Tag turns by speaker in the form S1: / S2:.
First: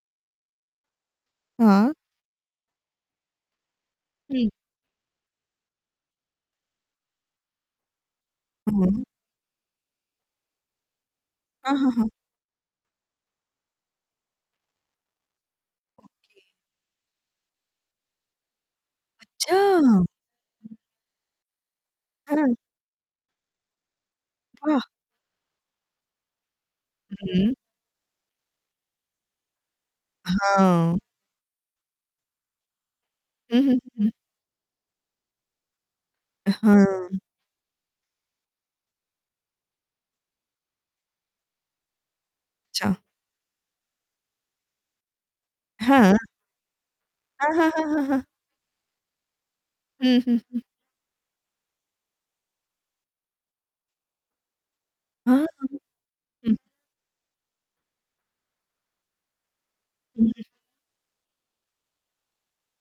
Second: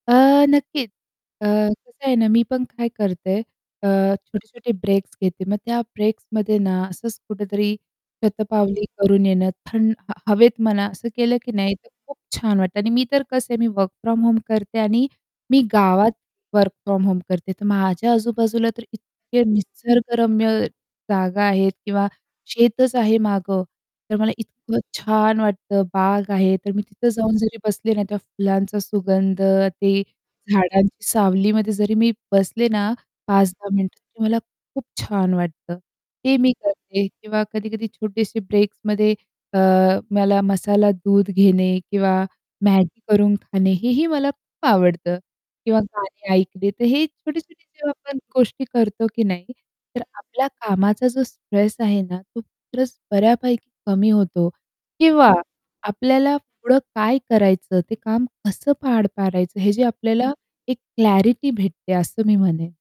S1: अ, नक्कीच अ,
S2: हां.
S1: कसं आहे ना, मी पण काय करते अ, छोटे
S2: हं.
S1: छोटे ब्रेक्स घेते मग त्या ब्रेक्समध्ये ना, असंच कुठेतरी शतपावली
S2: हां.
S1: करून येणं थं हवेत म्हणा असं केलं की नाही
S2: हां,
S1: तर
S2: हां, हां.
S1: खूप छान वाटतं आणि मी तर कसं आहे मी वर्क फ्रॉम होम करते आणि मी गावात
S2: ओके.
S1: वर्क फ्रॉम होम तर माझ्या आजूबाजूला तर इतके
S2: अच्छा! हं.
S1: निसर्गरम्य जागा आहेत किंवा
S2: हां.
S1: शेतच आहे मागं, तर मला इतकं
S2: वाह!
S1: छान वाटतं, बाग आहे तर मी तिथं जाऊन
S2: हं.
S1: जरी बसले ना त्या फुलांचा सुगंध, ते
S2: हां.
S1: झाडांची सावलीमध्ये जरी मी बसले ना
S2: हं, हं,
S1: 5-10 मिनिटं
S2: हं, हं.
S1: तर मला खूप छान वाटतं ते
S2: अ,
S1: मी
S2: हां.
S1: करते किंवा कधी-कधी छोटेसे ब्रेक्समध्ये अ, मला मसाला दूध घेणे किंवा
S2: अच्छा.
S1: Maggi करून खाणे हेही मला खूप आवडतं किंवा
S2: हां.
S1: गाणी ऐकले तर हे
S2: हां,
S1: छोटे-छोटे
S2: हां,
S1: जेव्हा
S2: हां,
S1: आपण
S2: हां.
S1: गोष्टी करतो की नाही तर
S2: हं, हं,
S1: आपल्या
S2: हं.
S1: कामाचा जो स्ट्रेस आहे ना, तो स्ट्रेस बऱ्यापैकी कमी होतो किंवा
S2: हां.
S1: आपल्याला
S2: हं.
S1: पुढं काय करायचं, ते काम कसं पार पाडायचं. हे जे आपल्याला
S2: हं.
S1: एक क्लॅरिटी भेटते असं मी म्हणेन.